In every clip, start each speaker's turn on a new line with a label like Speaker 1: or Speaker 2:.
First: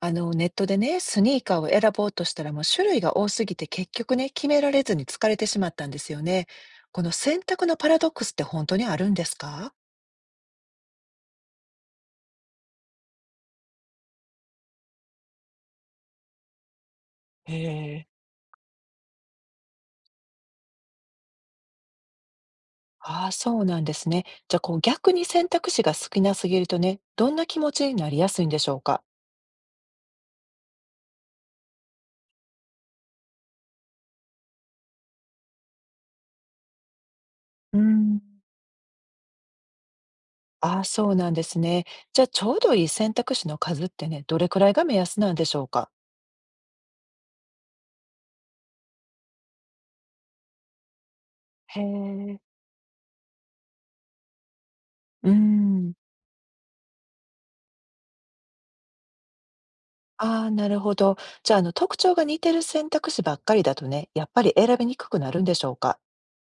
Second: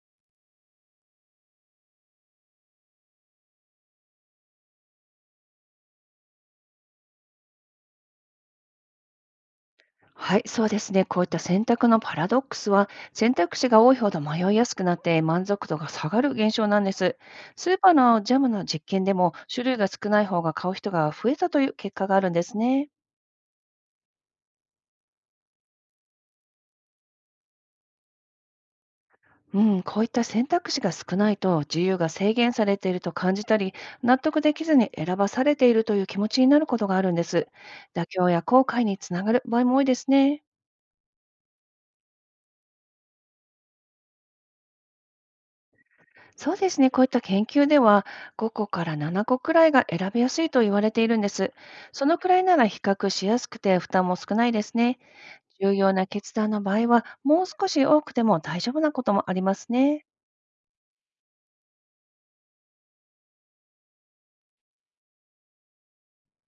Speaker 1: ネットでね、スニーカーを選ぼうとしたらもう種類が多すぎて結局ね、決められずに疲れてしまったんですよね。この選択のパラドックスって本当にあるんですか？
Speaker 2: はい、そうですね。こういった選択のパラドックスは、選択肢が多いほど迷いやすくなって満足度が下がる現象なんです。
Speaker 1: へ
Speaker 2: スーパー
Speaker 1: え、
Speaker 2: のジャムの実験でも、種類が少ない方が買う人が増えたという結果があるんですね。
Speaker 1: ああ、そうなんですね。じゃあこう逆に選択肢が少なすぎるとね、どんな気持ちになりやすいんでしょうか？
Speaker 2: うん、こういった選択肢が少ないと、自由が制限されていると感じたり、納得できずに選ばされているという気持ちになることがあるんです。
Speaker 1: う
Speaker 2: 妥
Speaker 1: ん、
Speaker 2: 協や後悔につながる場合も多いですね。
Speaker 1: ああ、そうなんですね。じゃあちょうどいい選択肢の数ってね、どれくらいが目安なんでしょうか？
Speaker 2: そうですね。こういった研究では、5個から7個くらいが選びやすいと言われているんです。
Speaker 1: へ
Speaker 2: そのくら
Speaker 1: え。
Speaker 2: いなら比較しやすくて負担も少ないですね。
Speaker 1: うー
Speaker 2: 重
Speaker 1: ん。
Speaker 2: 要な決断の場合は、もう少し多くても大丈夫なこともありますね。
Speaker 1: ああ、なるほど。じゃあ、特徴が似てる選択肢ばっかりだとね、やっぱり選びにくくなるんでしょうか？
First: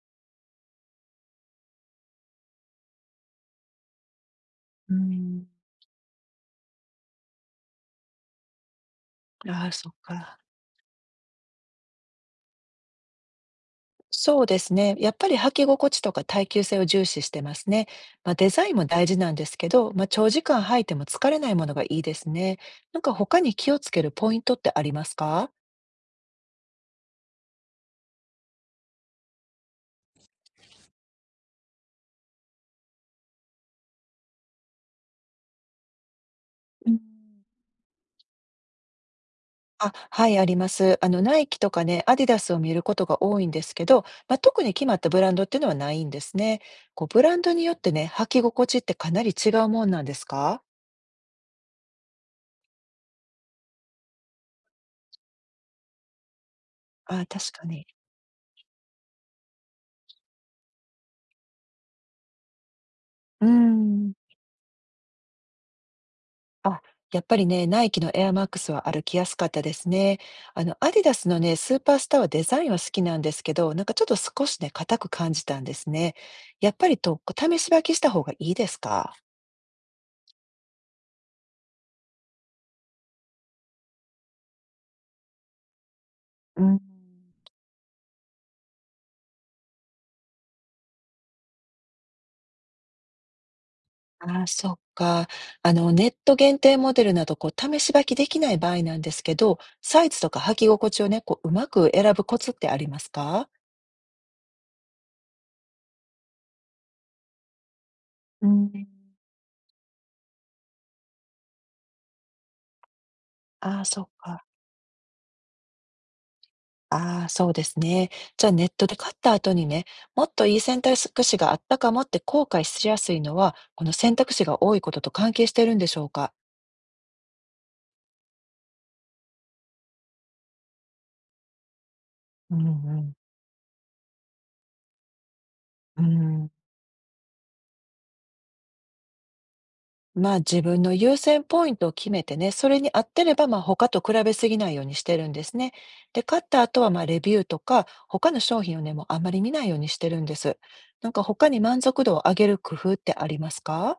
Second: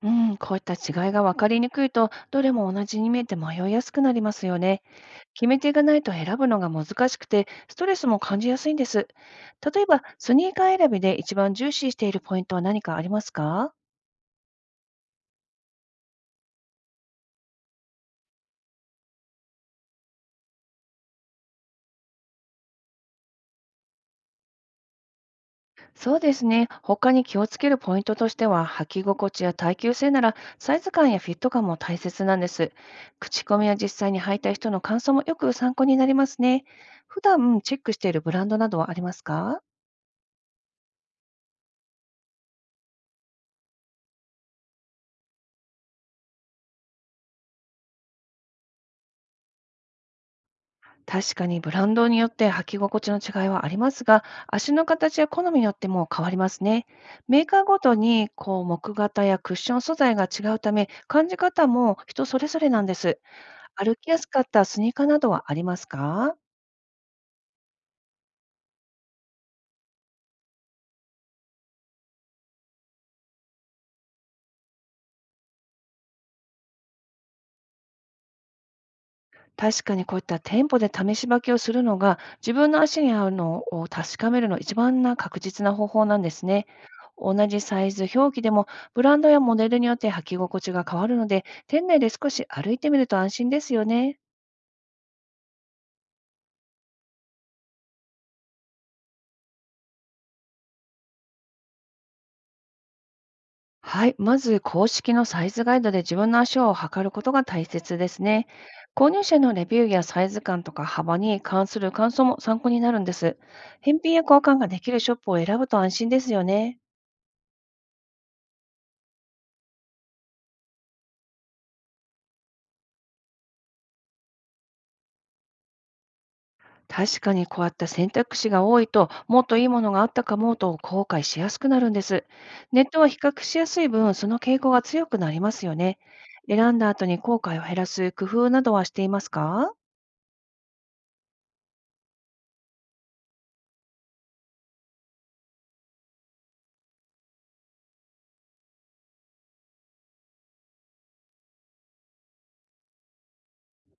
Speaker 2: うん、こういった違いが分かりにくいと、どれも同じに見えて迷いやすくなりますよね。
Speaker 1: うん、
Speaker 2: 決め手がないと選ぶのが難しくて、ストレスも感じやすいんです。
Speaker 1: ああ、
Speaker 2: 例え
Speaker 1: そっ
Speaker 2: ば、ス
Speaker 1: か。
Speaker 2: ニーカー選びで一番重視しているポイントは何かありますか？
Speaker 1: そうですね。やっぱり履き心地とか耐久性を重視してますね。まあ、デザインも大事なんですけど、まあ、長時間履いても疲れないものがいいですね。なんか他に気をつけるポイントってありますか？
Speaker 2: そうですね。他に気をつけるポイントとしては、履き心地や耐久性なら、サイズ感やフィット感も大切なんです。口コミや実際に履いた人の感想もよく参考になりますね。普段チェックしているブランドなどはありますか？
Speaker 1: あ、はい、あります。ナイキとかね、アディダスを見ることが多いんですけど、まあ、特に決まったブランドっていうのはないんですね。こう、ブランドによってね、履き心地ってかなり違うもんなんですか？
Speaker 2: 確かにブランドによって履き心地の違いはありますが、足の形や好みによっても変わりますね。
Speaker 1: あ、
Speaker 2: メー
Speaker 1: 確
Speaker 2: カー
Speaker 1: か
Speaker 2: ご
Speaker 1: に。
Speaker 2: とにこう木型やクッション素材が違うため、感じ方も人それぞれなんです。
Speaker 1: うー
Speaker 2: 歩き
Speaker 1: ん。
Speaker 2: やすかったスニーカーなどはありますか？
Speaker 1: あ、やっぱりね、ナイキのエアマックスは歩きやすかったですね。アディダスのね、スーパースターはデザインは好きなんですけど、なんかちょっと少しね、硬く感じたんですね。やっぱりと、試し履きした方がいいですか？
Speaker 2: 確かにこういった店舗で試し履きをするのが、自分の足に合うのを確かめるの一番な確実な方法なんです
Speaker 1: う
Speaker 2: ね。
Speaker 1: ん。
Speaker 2: 同じサイズ、表記でもブランドやモデルによって履き心地が変わるので、店内で少し歩いてみると安心ですよね。
Speaker 1: ああ、そっか。ネット限定モデルなど、こう、試し履きできない場合なんですけど、サイズとか履き心地をね、こう、うまく選ぶコツってありますか？
Speaker 2: はい、まず公式のサイズガイドで自分の足を測ることが大切です
Speaker 1: う
Speaker 2: ね。
Speaker 1: ん、
Speaker 2: 購入者のレビューやサイズ感とか幅に関する感想も参考になるんです。
Speaker 1: ああ、
Speaker 2: 返
Speaker 1: そっ
Speaker 2: 品や交
Speaker 1: か。
Speaker 2: 換ができるショップを選ぶと安心ですよね。
Speaker 1: ああ、そうですね。じゃあ、ネットで買った後にね、もっといい選択肢があったかもって後悔しやすいのは、この選択肢が多いことと関係してるんでしょうか？
Speaker 2: 確かにこういった選択肢が多いと、もっといいものがあったかもと後悔しやすくなるんです。
Speaker 1: うん、
Speaker 2: ネット
Speaker 1: う
Speaker 2: は
Speaker 1: ん。
Speaker 2: 比較しやすい分、その傾向が強くなりますよね。
Speaker 1: うん。
Speaker 2: 選んだ後に後悔を減らす工夫などはしていますか？
Speaker 1: まあ、自分の優先ポイントを決めてね、それに合ってれば、まあ、他と比べすぎないようにしてるんですね。で、買った後は、まあ、レビューとか、他の商品をね、もうあまり見ないようにしてるんです。なんか他に満足度を上げる工夫ってありますか？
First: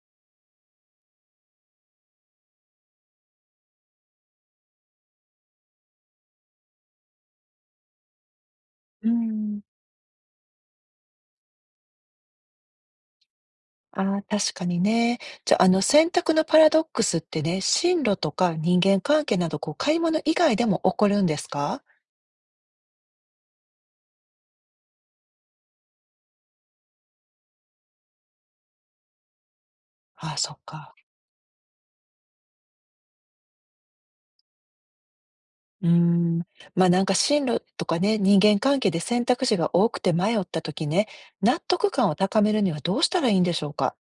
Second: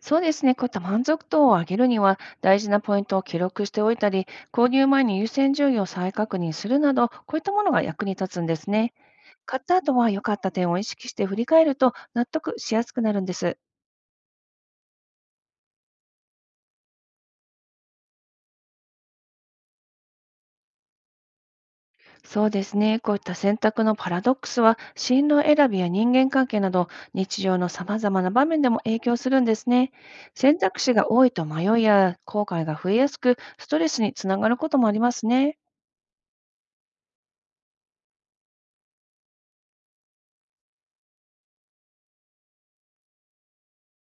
Speaker 2: そうですね。こういった満足度を上げるには、大事なポイントを記録しておいたり、購入前に優先順位を再確認するなど、こういったものが役に立つんですね。
Speaker 1: うん、
Speaker 2: 買った後は良かった点を意識して振り返ると納得しやすくなるんです。
Speaker 1: ああ、確かにね。じゃあ、選択のパラドックスってね、進路とか人間関係など、こう、買い物以外でも起こるんですか？
Speaker 2: そうですね。こういった選択のパラドックスは、進路選びや人間関係など、日常の様々な場面でも影響するんですね。
Speaker 1: ああ、そっ
Speaker 2: 選択肢
Speaker 1: か。
Speaker 2: が多いと迷いや後悔が増えやすく、ストレスにつながることもありますね。
Speaker 1: うーん、まあなんか進路とかね、人間関係で選択肢が多くて迷った時ね、納得感を高めるにはどうしたらいいんでしょうか？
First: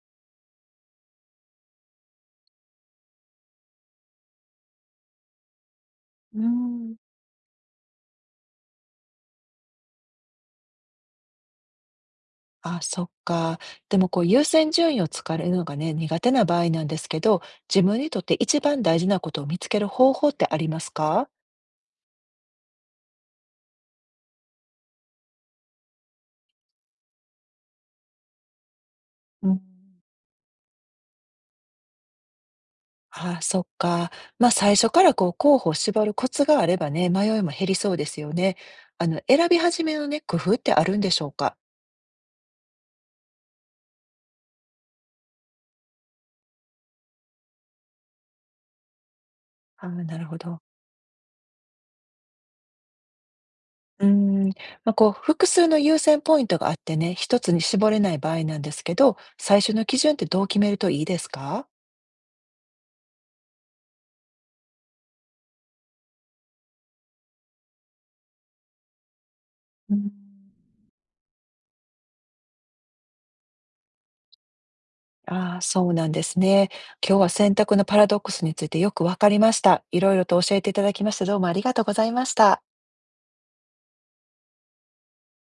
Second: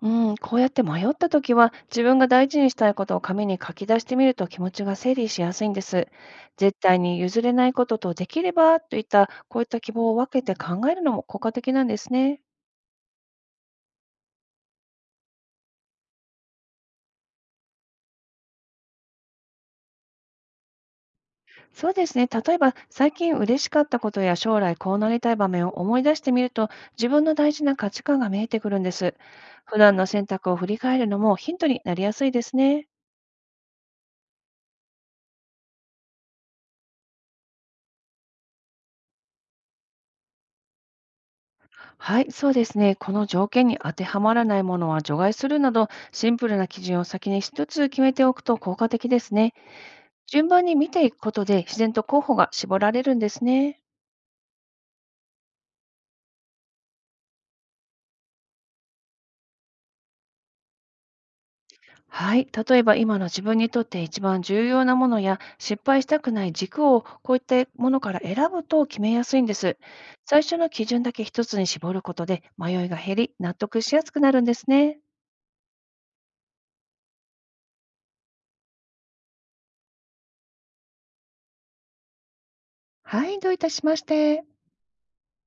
Speaker 2: うん、こうやって迷ったときは、自分が大事にしたいことを紙に書き出してみると気持ちが整理しやすいんです。
Speaker 1: うー
Speaker 2: 絶
Speaker 1: ん、
Speaker 2: 対に譲れないこととできればといった、こういった希望を分けて考えるのも効果的なんですね。
Speaker 1: あ、そっか。でもこう優先順位をつかれるのがね、苦手な場合なんですけど、自分にとって一番大事なことを見つける方法ってありますか？
Speaker 2: そうですね。例えば、最近嬉しかったことや将来こうなりたい場面を思い出してみると、自分の大事な価値観が見えてくるんです。
Speaker 1: うん。
Speaker 2: 普段の選択を振り返るのもヒントになりやすいですね。
Speaker 1: あ、そっか。まあ最初からこう候補を絞るコツがあればね、迷いも減りそうですよね。選び始めのね、工夫ってあるんでしょうか？
Speaker 2: はい、そうですね。この条件に当てはまらないものは除外するなど、シンプルな基準を先に一つ決めておくと効果的ですね。
Speaker 1: あー、なるほ
Speaker 2: 順
Speaker 1: ど。
Speaker 2: 番に見ていくことで、自然と候補が絞られるんですね。
Speaker 1: うーん、まあ、こう複数の優先ポイントがあってね、一つに絞れない場合なんですけど、最初の基準ってどう決めるといいですか？
Speaker 2: はい。例えば今の自分にとって一番重要なものや失敗したくない軸をこういったものから選ぶと決めやすいんです。
Speaker 1: うん。
Speaker 2: 最初の基準だけ一つに絞ることで迷いが減り納得しやすくなるんですね。
Speaker 1: ああ、そうなんですね。今日は選択のパラドックスについてよくわかりました。いろいろと教えていただきまして、どうもありがとうございました。
Speaker 2: はい。どういたしまして。